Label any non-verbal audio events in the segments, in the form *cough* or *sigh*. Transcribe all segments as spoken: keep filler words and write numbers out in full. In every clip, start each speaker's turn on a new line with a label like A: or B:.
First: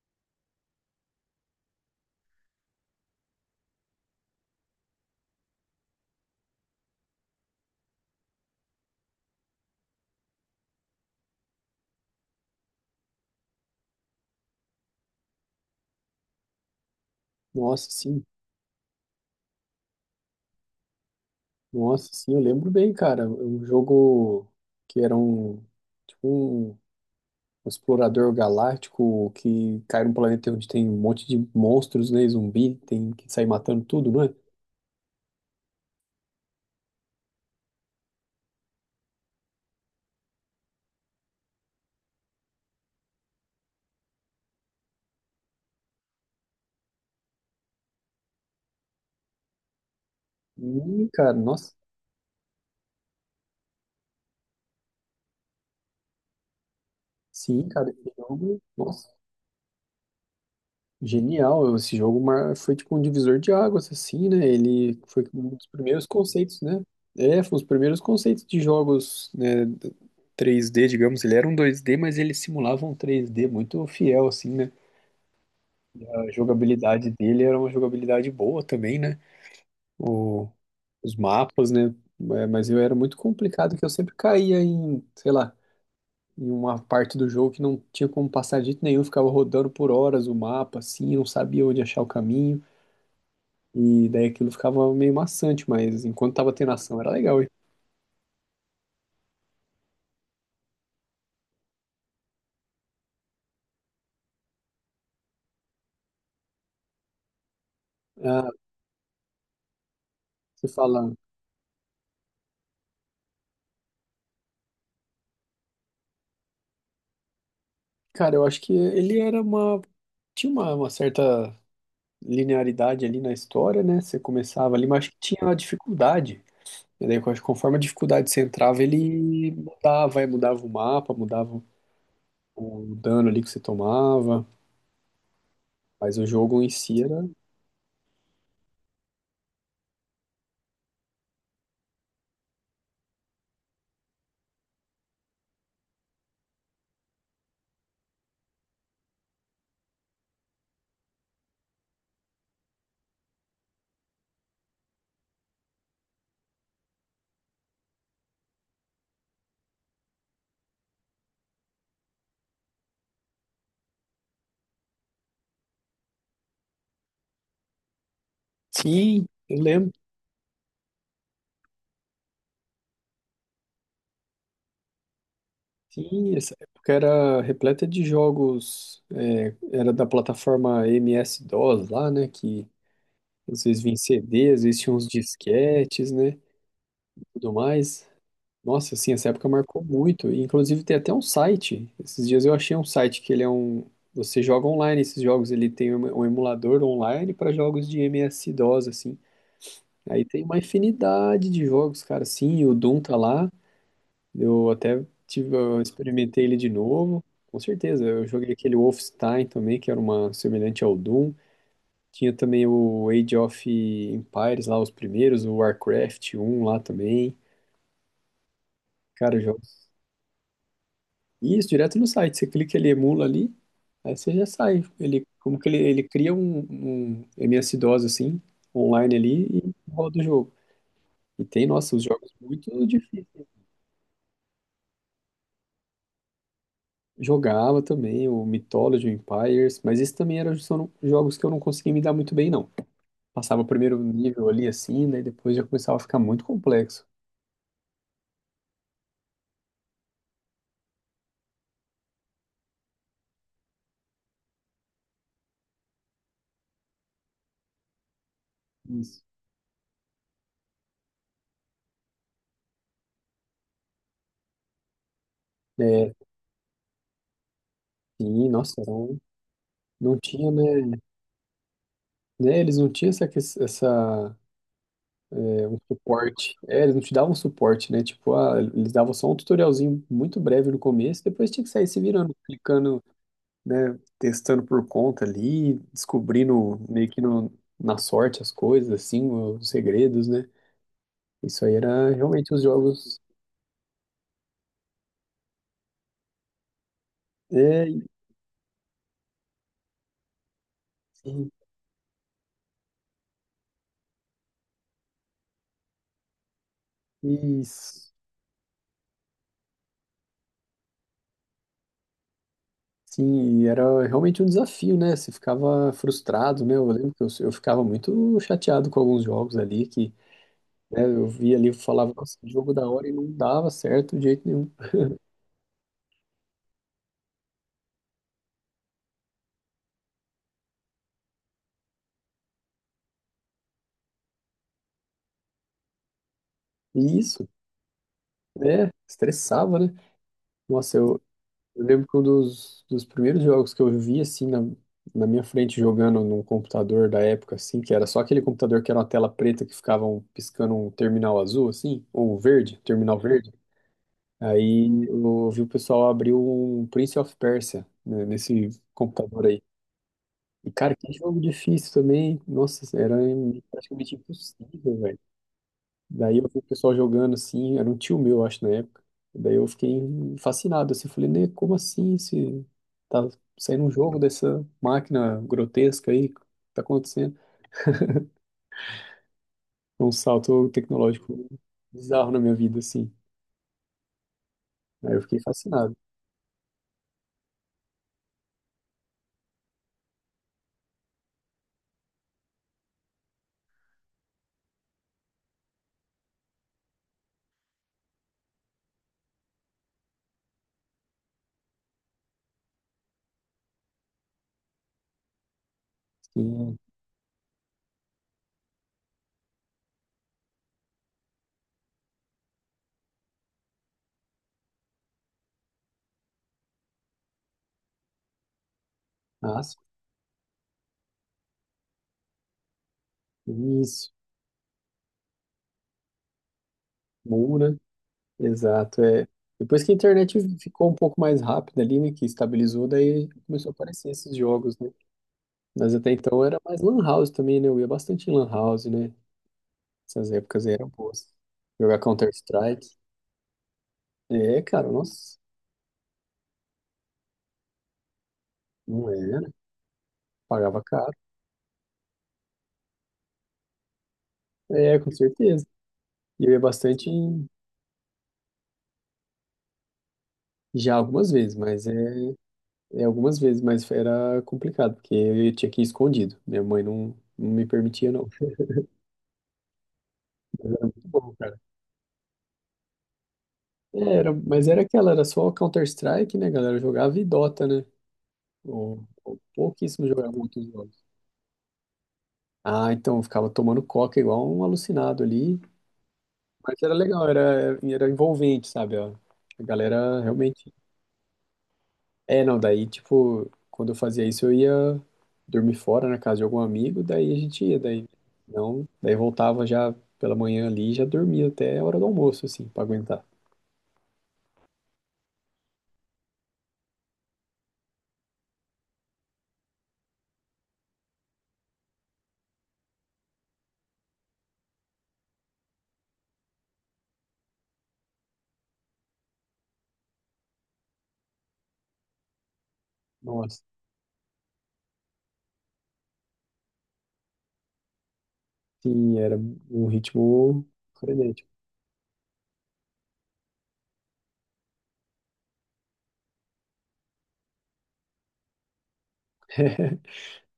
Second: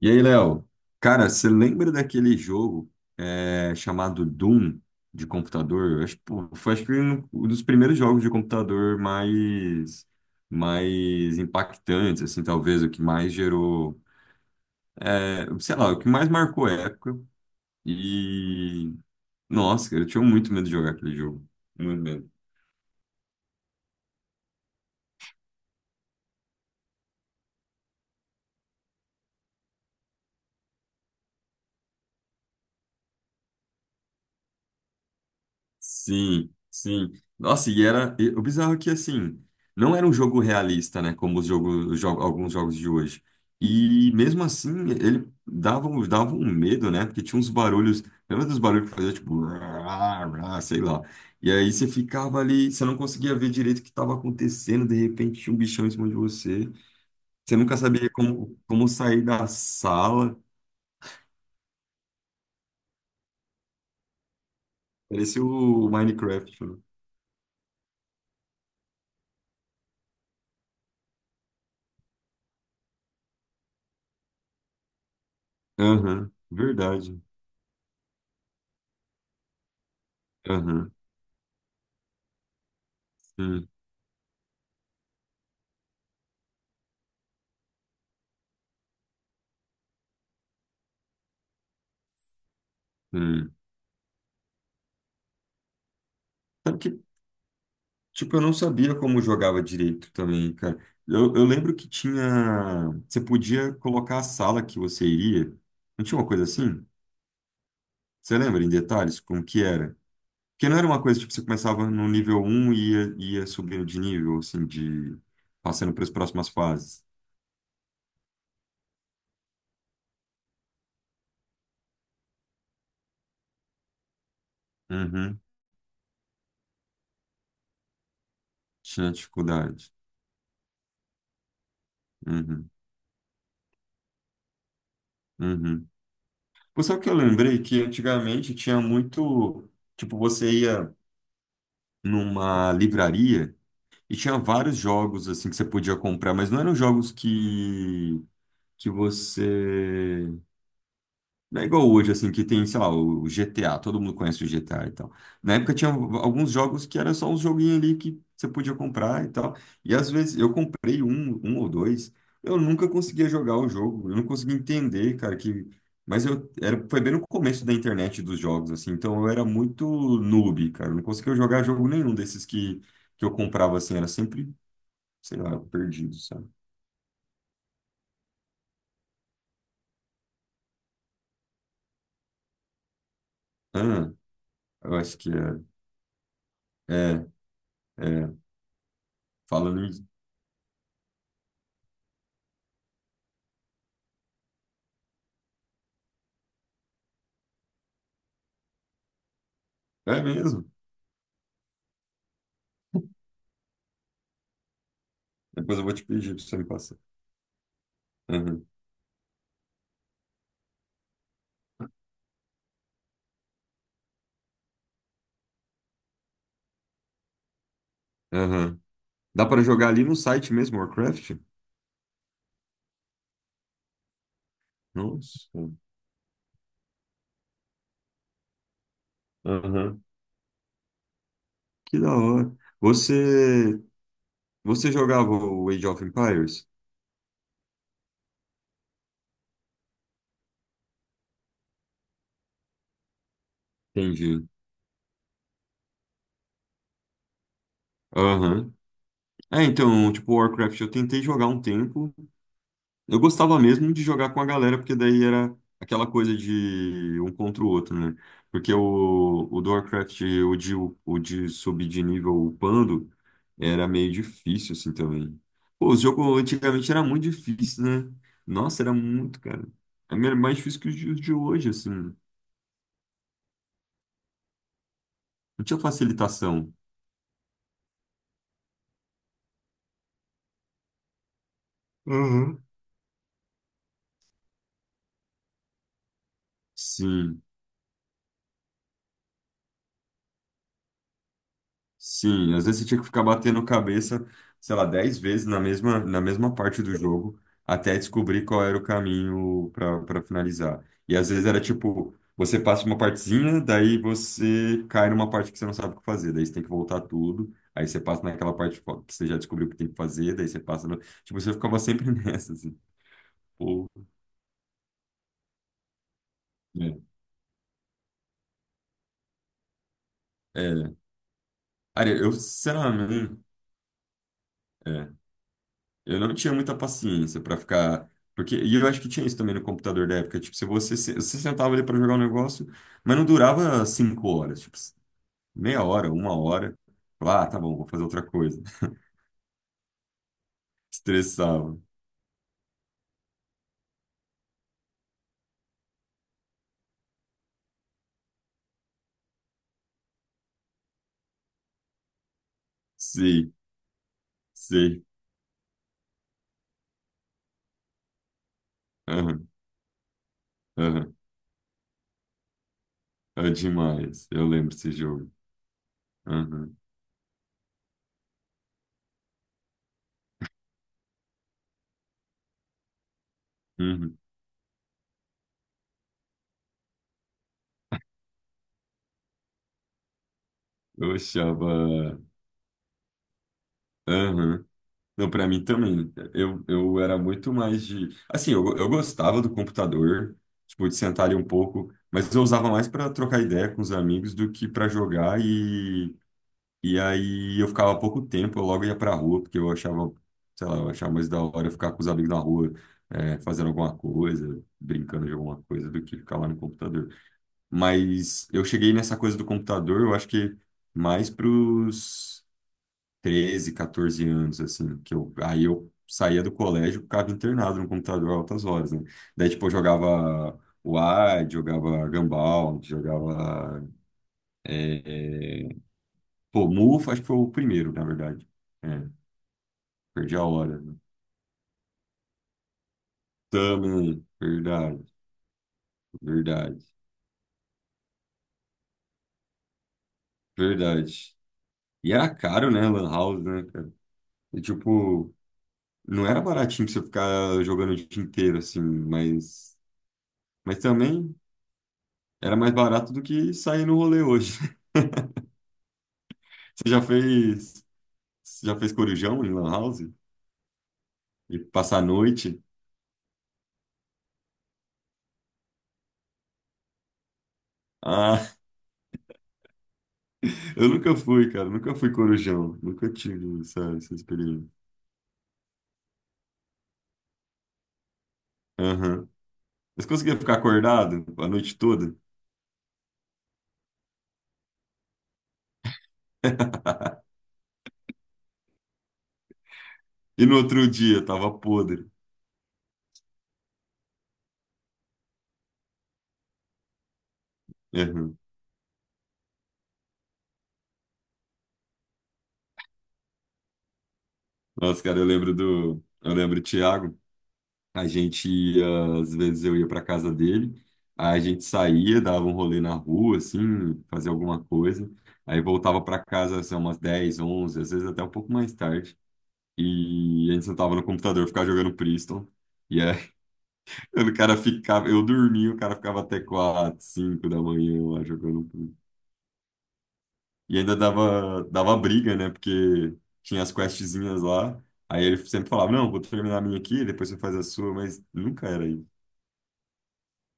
A: E aí, Léo, cara, você lembra daquele jogo é, chamado Doom de computador? Eu acho, pô, foi acho que um um dos primeiros jogos de computador mais, mais impactantes, assim, talvez o que mais gerou, é, sei lá, o que mais marcou a época.
B: Nossa, sim.
A: E nossa, cara, eu tinha muito medo de jogar aquele jogo, muito
B: Nossa,
A: medo.
B: sim, eu lembro bem, cara. Um jogo que era um, tipo um, um explorador galáctico que cai num planeta onde tem um monte de monstros, né? Zumbi, tem que sair matando tudo, não é?
A: Sim, sim. Nossa, e era. E o bizarro é que, assim, não era um jogo realista, né? Como os jogos, os jo- alguns jogos de hoje. E mesmo assim, ele dava, um- dava um medo, né? Porque tinha uns barulhos. Lembra dos barulhos que fazia tipo. Rá, rá, sei lá.
B: Ih, cara,
A: E aí
B: nossa.
A: você ficava ali, você não conseguia ver direito o que estava acontecendo. De repente tinha um bichão em cima de você. Você
B: Sim,
A: nunca
B: cara,
A: sabia
B: esse
A: como,
B: jogo,
A: como
B: nossa.
A: sair da sala.
B: Genial, esse jogo mar- foi tipo um divisor de águas, assim, né? Ele foi
A: Parecia
B: um dos
A: o
B: primeiros
A: Minecraft.
B: conceitos,
A: Né?
B: né? É, foi um dos primeiros conceitos de jogos, né, d- três d, digamos. Ele era um dois d, mas ele simulava um três d muito fiel, assim, né? E a
A: Aham,
B: jogabilidade
A: verdade.
B: dele era uma jogabilidade boa também, né? O-
A: Aham,
B: os mapas, né? É, mas eu era muito
A: sim,
B: complicado, que eu sempre caía em, sei lá, em uma parte do jogo que não tinha como passar de jeito nenhum, ficava rodando por horas o mapa, assim, não sabia onde achar o caminho.
A: sim.
B: E daí aquilo ficava meio maçante, mas enquanto tava tendo
A: Sabe que,
B: ação era legal, hein?
A: tipo, eu não sabia como jogava direito também, cara. Eu, eu lembro que tinha. Você podia colocar a sala que você iria. Não tinha uma coisa assim? Você
B: Ah,
A: lembra em detalhes como que era?
B: você
A: Porque não era uma
B: fala,
A: coisa, tipo, você começava no nível um e ia, ia subindo de nível, assim, de. Passando para as próximas fases.
B: cara, eu acho que ele era uma. Tinha uma, uma certa linearidade ali na história, né? Você começava ali, mas acho que tinha
A: Uhum.
B: uma dificuldade. E daí, eu acho que conforme a dificuldade você entrava,
A: Tinha
B: ele
A: dificuldade.
B: mudava, aí mudava o mapa, mudava
A: Uhum.
B: o dano ali que você tomava.
A: Uhum.
B: Mas o jogo em
A: Pô, sabe
B: si
A: o que eu
B: era.
A: lembrei? Que antigamente tinha muito. Tipo, você ia numa livraria. E tinha vários jogos assim que você podia comprar, mas não eram jogos que que você não é igual hoje assim que tem, sei lá, o o G T A, todo mundo conhece o G T A e tal. Na época tinha alguns jogos que era só uns joguinhos ali que você podia comprar e tal. E às vezes eu comprei um, um ou dois, eu nunca conseguia jogar o jogo, eu não conseguia entender, cara, que mas eu era, foi bem no começo da internet dos jogos, assim, então
B: Sim,
A: eu era
B: eu
A: muito
B: lembro.
A: noob, cara. Eu não conseguia jogar jogo nenhum desses que, que eu comprava, assim, era sempre sei lá, perdido,
B: Sim,
A: sabe?
B: essa época era repleta de jogos, é, era da plataforma M S-DOS lá, né, que às vezes vinha em
A: Ah,
B: C D, às vezes tinha
A: eu
B: uns
A: acho que é.
B: disquetes, né,
A: É,
B: tudo mais.
A: é.
B: Nossa, assim, essa época marcou
A: Falando isso.
B: muito. E inclusive tem até um site, esses dias eu achei um site que ele é um... Você joga online esses jogos, ele tem um um emulador online para jogos de M S-DOS, assim.
A: É
B: Aí tem uma
A: mesmo.
B: infinidade de jogos, cara, sim, o Doom tá lá. Eu até tive,
A: Depois
B: eu
A: eu vou te pedir pra
B: experimentei
A: você
B: ele
A: me
B: de
A: passar.
B: novo, com certeza. Eu joguei
A: Aham,
B: aquele Wolfenstein também, que era uma semelhante ao Doom. Tinha também o Age of Empires lá, os primeiros, o Warcraft um lá também.
A: aham.
B: Cara,
A: Dá para
B: jogos.
A: jogar ali no site mesmo, Warcraft?
B: Isso, direto no site. Você clica, ele emula ali, aí você já sai. Ele,
A: Nossa.
B: como que ele, ele cria um, um M S-DOS assim, online ali, e
A: Aham.
B: roda o jogo. E tem, nossa,
A: Que
B: os
A: da
B: jogos
A: hora.
B: muito difíceis.
A: Você, você jogava o Age of Empires?
B: Jogava também o Mythology, o Empires, mas esses também eram só- jogos que eu não conseguia me dar muito bem, não. Passava o primeiro
A: Entendi.
B: nível ali assim, daí depois já começava a ficar muito complexo.
A: Aham. É, então, tipo, Warcraft eu tentei jogar um tempo, eu gostava mesmo de jogar com a galera, porque daí era aquela coisa de um contra o outro, né? Porque
B: Isso.
A: o, o do Warcraft, o de, o de subir de nível upando, era meio difícil, assim, também. Pô, o
B: É,
A: jogo antigamente era muito difícil, né?
B: sim, nossa,
A: Nossa, era
B: não,
A: muito, cara.
B: não
A: Era
B: tinha,
A: mais difícil que os
B: né,
A: de os de hoje, assim.
B: né? Eles não tinham essa, ques- essa,
A: Não
B: é, um
A: tinha
B: suporte.
A: facilitação.
B: É, eles não te davam suporte, né? Tipo, ah, eles davam só um tutorialzinho muito breve no começo, depois tinha que sair se virando,
A: Uhum.
B: clicando, né? Testando por conta ali, descobrindo meio que
A: Sim.
B: no, na sorte as coisas, assim, os segredos, né? Isso aí era realmente
A: Sim,
B: os
A: às vezes você tinha que
B: jogos.
A: ficar batendo cabeça, sei lá, dez vezes na mesma, na mesma parte do jogo,
B: É,
A: até
B: e,
A: descobrir qual era o caminho para para finalizar. E às vezes era tipo, você passa uma partezinha, daí você cai numa parte que você não sabe o que fazer, daí você tem que voltar tudo,
B: e-
A: aí você passa naquela parte fo- que você já descobriu o que tem que fazer, daí você passa no... Tipo, você ficava sempre *laughs* nessa, assim.
B: sim, e
A: Pô,
B: era realmente um desafio, né? Você ficava frustrado, né? Eu
A: é.
B: lembro que eu, eu ficava muito chateado com alguns jogos ali, que,
A: É.
B: né, eu via ali e
A: Cara,
B: falava,
A: eu,
B: nossa, que jogo da hora e não
A: sinceramente.
B: dava certo de jeito nenhum.
A: Eu não tinha muita paciência pra ficar. Porque, e eu acho que tinha isso também no computador da época. Tipo, se você, se- você sentava ali pra jogar um negócio, mas não durava cinco horas, tipo, meia hora, uma hora.
B: E
A: Falava,
B: isso,
A: ah, tá bom, vou fazer outra coisa.
B: né?
A: *laughs*
B: Estressava, né? Nossa, eu,
A: Estressava.
B: Eu lembro que um dos, dos primeiros jogos que eu vi, assim, na, na minha frente, jogando num computador da época, assim, que era só aquele computador que era uma tela preta que ficava um- piscando um terminal azul, assim, ou um verde, terminal verde.
A: Sim, sim.
B: Aí eu vi o pessoal abrir um Prince of Persia, né, nesse computador
A: Aham,
B: aí. E, cara, que
A: aham.
B: jogo difícil também. Nossa, era
A: É
B: praticamente
A: demais. Eu lembro desse
B: impossível.
A: jogo.
B: Daí eu vi o
A: Aham,
B: pessoal jogando assim, era um tio meu, acho, na época. Daí eu fiquei fascinado, assim, falei, né, como assim se tá saindo um
A: uhum.
B: jogo dessa máquina grotesca aí, o que tá acontecendo? Foi um salto
A: Eu
B: tecnológico
A: achava.
B: bizarro na minha vida, assim.
A: Aham.
B: Aí eu
A: Não,
B: fiquei
A: para mim
B: fascinado.
A: também. Eu, eu era muito mais de. Assim, eu, eu gostava do computador, tipo, de sentar ali um pouco, mas eu usava mais para trocar ideia com os amigos do que para jogar. E, e aí eu ficava pouco tempo, eu logo ia para rua, porque eu achava, sei lá, eu achava mais da hora ficar com os amigos na rua, é, fazendo alguma coisa, brincando de alguma coisa, do que ficar lá no
B: Assim,
A: computador. Mas eu cheguei nessa coisa do computador, eu acho que mais pros treze, catorze anos, assim, que eu, aí eu saía do colégio, e ficava internado no computador altas horas, né? Daí, tipo, eu
B: nossa,
A: jogava Wide, jogava Gumball, jogava,
B: isso,
A: é, é, pô, Muffa, acho que foi o
B: Moura,
A: primeiro, na verdade.
B: exato,
A: É,
B: é. Depois que a
A: perdi
B: internet
A: a hora.
B: ficou
A: Né?
B: um pouco mais rápida ali, né, que estabilizou, daí começou a aparecer
A: Também,
B: esses jogos, né?
A: verdade,
B: Mas até então era mais
A: verdade,
B: lan house também, né? Eu ia bastante em lan house, né? Essas épocas aí eram boas.
A: verdade.
B: Jogar
A: E era caro,
B: Counter-Strike.
A: né, Lan House, né, cara?
B: É,
A: E,
B: cara,
A: tipo,
B: nossa,
A: não era baratinho pra você ficar jogando o dia inteiro, assim,
B: não era.
A: mas... Mas
B: Pagava caro.
A: também... Era mais barato do que sair no rolê hoje.
B: É, com
A: *laughs*
B: certeza. E eu ia
A: Você já
B: bastante em-
A: fez, você já fez corujão em lan house?
B: já algumas vezes,
A: E
B: mas
A: passar a
B: é,
A: noite?
B: é algumas vezes, mas era complicado, porque eu tinha que ir escondido. Minha mãe não, não me permitia, não.
A: Ah,
B: Mas
A: *laughs*
B: era
A: eu
B: muito
A: nunca
B: bom,
A: fui,
B: cara.
A: cara. Nunca fui corujão. Nunca tive essa,
B: É,
A: essa
B: era, mas
A: experiência.
B: era aquela, era só Counter-Strike, né, galera? Eu jogava e Dota, né? Ou,
A: Aham.
B: ou pouquíssimo
A: Mas
B: jogava
A: conseguia ficar
B: outros jogos.
A: acordado a noite toda?
B: Ah, então eu ficava tomando coca igual um alucinado ali. Mas era legal, era, era envolvente, sabe? Ó. A galera
A: E no
B: realmente.
A: outro dia, tava podre.
B: É, não, daí, tipo, quando eu fazia isso, eu ia dormir fora na casa de algum amigo, daí a gente ia, daí
A: Aham.
B: não, daí voltava já pela manhã ali, e já dormia até a hora do almoço, assim, pra aguentar.
A: Nossa, cara, eu lembro do... Eu lembro do Thiago. A gente ia, às vezes eu ia para casa dele, aí a gente saía, dava um rolê na rua, assim, fazia alguma coisa, aí voltava para casa, assim, umas dez onze às vezes até um pouco mais tarde, e a gente sentava no computador, ficava jogando Priston, e aí
B: Nossa,
A: *laughs* o cara ficava, eu dormia, o cara ficava até quatro cinco da manhã lá jogando Priston.
B: sim, era um ritmo
A: E ainda
B: frenético.
A: dava, dava briga, né, porque tinha as questzinhas lá, aí ele sempre falava, não, vou terminar a minha aqui, depois você faz a sua, mas nunca era isso.
B: *laughs*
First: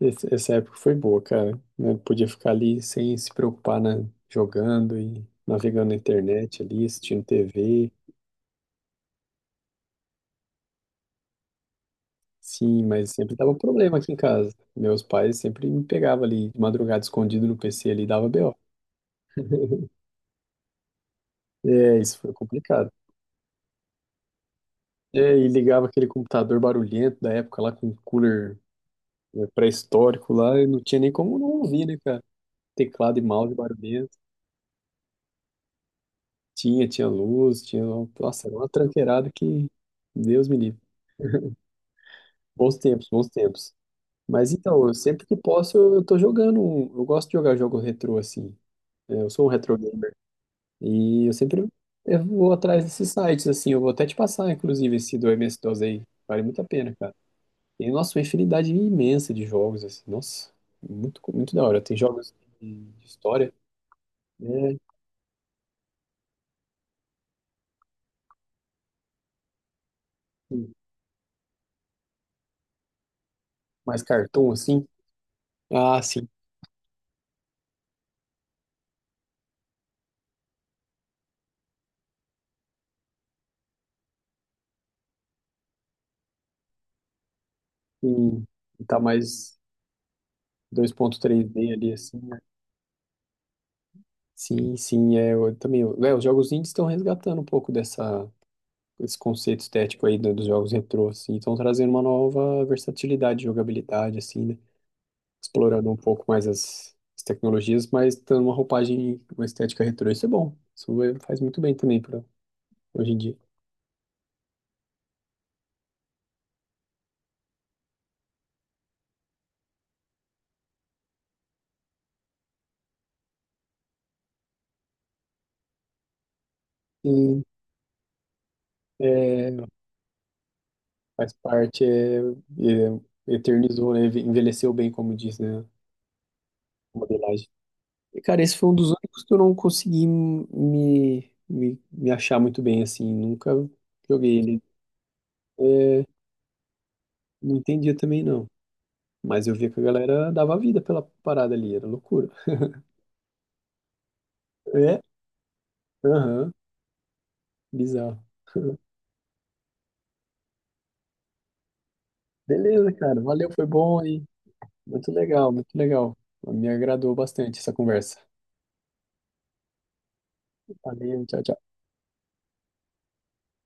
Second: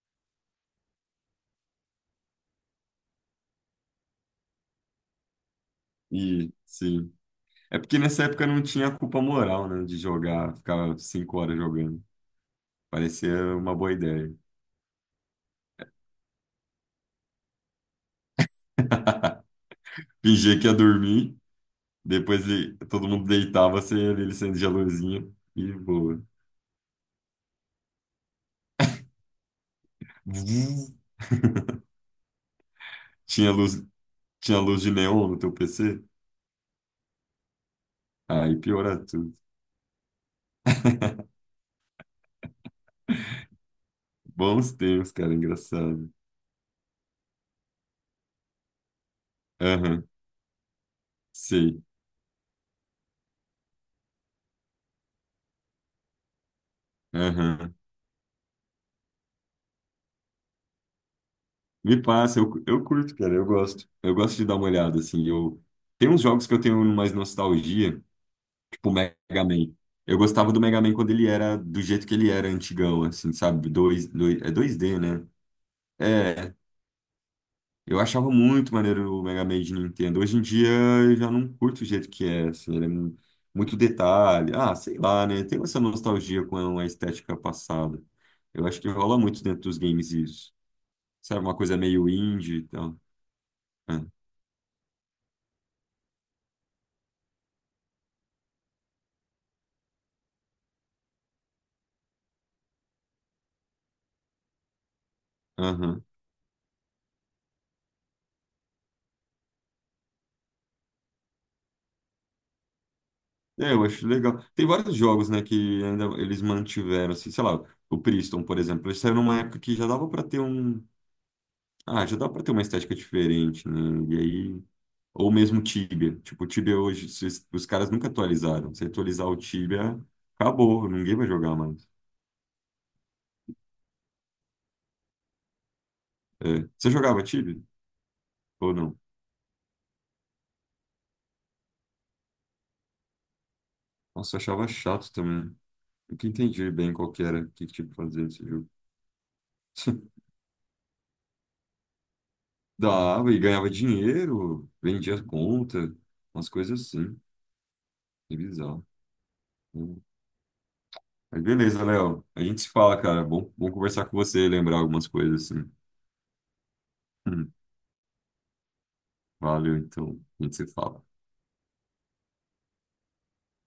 B: Esse- Essa época foi boa, cara. Eu podia ficar ali sem se preocupar, né? Jogando e navegando na
A: E,
B: internet ali,
A: sim.
B: assistindo
A: É
B: T V.
A: porque nessa época não tinha culpa moral, né, de jogar, ficar cinco horas jogando.
B: Sim, mas sempre dava
A: Parecia uma boa
B: problema aqui em
A: ideia.
B: casa. Meus pais sempre me pegavam ali de madrugada escondido no P C ali e dava B O.
A: *laughs*
B: *laughs*
A: Fingia que ia dormir,
B: É, isso foi
A: depois ele-
B: complicado.
A: todo mundo deitava, você ia ali acendia a
B: É,
A: luzinha
B: e
A: e
B: ligava aquele
A: boa.
B: computador barulhento da época lá com cooler, né, pré-histórico lá, e não
A: Vuv.
B: tinha nem como não
A: *laughs*
B: ouvir, né, cara? Teclado e
A: Tinha
B: mouse
A: luz,
B: barulhento.
A: tinha luz de neon no teu P C?
B: Tinha, tinha luz, tinha. Nossa,
A: Aí
B: era uma
A: piora
B: tranqueirada
A: tudo.
B: que. Deus me livre.
A: *laughs*
B: Bons tempos, bons tempos. Mas
A: Bons
B: então, eu
A: tempos,
B: sempre
A: cara,
B: que posso, eu, eu
A: engraçado.
B: tô jogando. um- Eu gosto de jogar jogo retrô assim. É, eu sou um retro.
A: Aham,
B: E eu sempre
A: sei.
B: eu vou atrás desses sites, assim, eu vou até te passar, inclusive, esse do M S-DOS aí. Vale muito a pena, cara.
A: Aham.
B: Tem, nossa, uma infinidade imensa de jogos, assim, nossa, muito, muito da hora. Tem
A: Me
B: jogos
A: passa, eu,
B: de,
A: eu
B: de
A: curto, cara, eu
B: história,
A: gosto. Eu gosto de dar uma
B: né?
A: olhada, assim. Eu, tem uns jogos que eu tenho mais nostalgia. Tipo, o Mega Man. Eu gostava do Mega Man quando ele era do jeito que ele era, antigão, assim, sabe?
B: Mais
A: Dois, dois, é
B: cartoon,
A: dois
B: assim.
A: d né?
B: Ah, sim.
A: É, eu achava muito maneiro o Mega Man de Nintendo. Hoje em dia eu já não curto o jeito que é, assim, ele é mu- muito detalhe. Ah, sei lá, né? Tem essa nostalgia com a estética passada.
B: Sim.
A: Eu acho que
B: Tá
A: rola muito
B: mais
A: dentro dos games isso.
B: dois ponto
A: Sabe,
B: três
A: uma
B: d
A: coisa
B: ali,
A: meio
B: assim, né?
A: indie e tal. É.
B: Sim, sim, é, eu também. Eu- é, os jogos indies estão resgatando um pouco dessa, esse conceito estético aí do- dos jogos retrô, assim, estão trazendo uma nova versatilidade, jogabilidade, assim, né? Explorando um
A: Aham.
B: pouco mais as, as tecnologias, mas dando uma roupagem, uma estética retrô. Isso é bom. Isso é- faz muito bem também para hoje em dia.
A: É, eu acho legal. Tem vários jogos, né, que ainda eles mantiveram, assim, sei lá, o Priston, por exemplo, ele saiu numa época que já dava pra ter um... Ah, já dava pra ter uma estética diferente, né, e aí... Ou mesmo Tibia. Tipo, o Tibia hoje, se
B: Sim,
A: os os caras nunca atualizaram. Se atualizar o
B: é,
A: Tibia, acabou, ninguém vai
B: faz
A: jogar
B: parte,
A: mais.
B: é, é, eternizou, né? Envelheceu bem, como diz, né?
A: É. Você
B: A
A: jogava
B: modelagem.
A: Tibia?
B: E, cara, esse foi
A: Ou
B: um dos
A: não?
B: únicos que eu não consegui me, me, me achar muito bem, assim. Nunca
A: Nossa,
B: joguei
A: eu
B: ele.
A: achava chato também.
B: É,
A: Nunca entendi bem qual que era,
B: não
A: que tipo
B: entendia também,
A: fazia esse
B: não.
A: jogo.
B: Mas eu via que a
A: *laughs*
B: galera dava vida pela parada ali, era loucura.
A: Dava e ganhava dinheiro,
B: É,
A: vendia conta, umas
B: aham,
A: coisas assim.
B: bizarro.
A: Que bizarro. Hum. Mas beleza, Léo. A gente se
B: Beleza,
A: fala,
B: cara.
A: cara.
B: Valeu,
A: Bom,
B: foi
A: bom
B: bom
A: conversar com
B: aí.
A: você, lembrar algumas
B: Muito
A: coisas
B: legal, muito
A: assim.
B: legal. Me agradou
A: Hum.
B: bastante essa conversa.
A: Valeu, então. A gente se fala.
B: Valeu, tchau, tchau.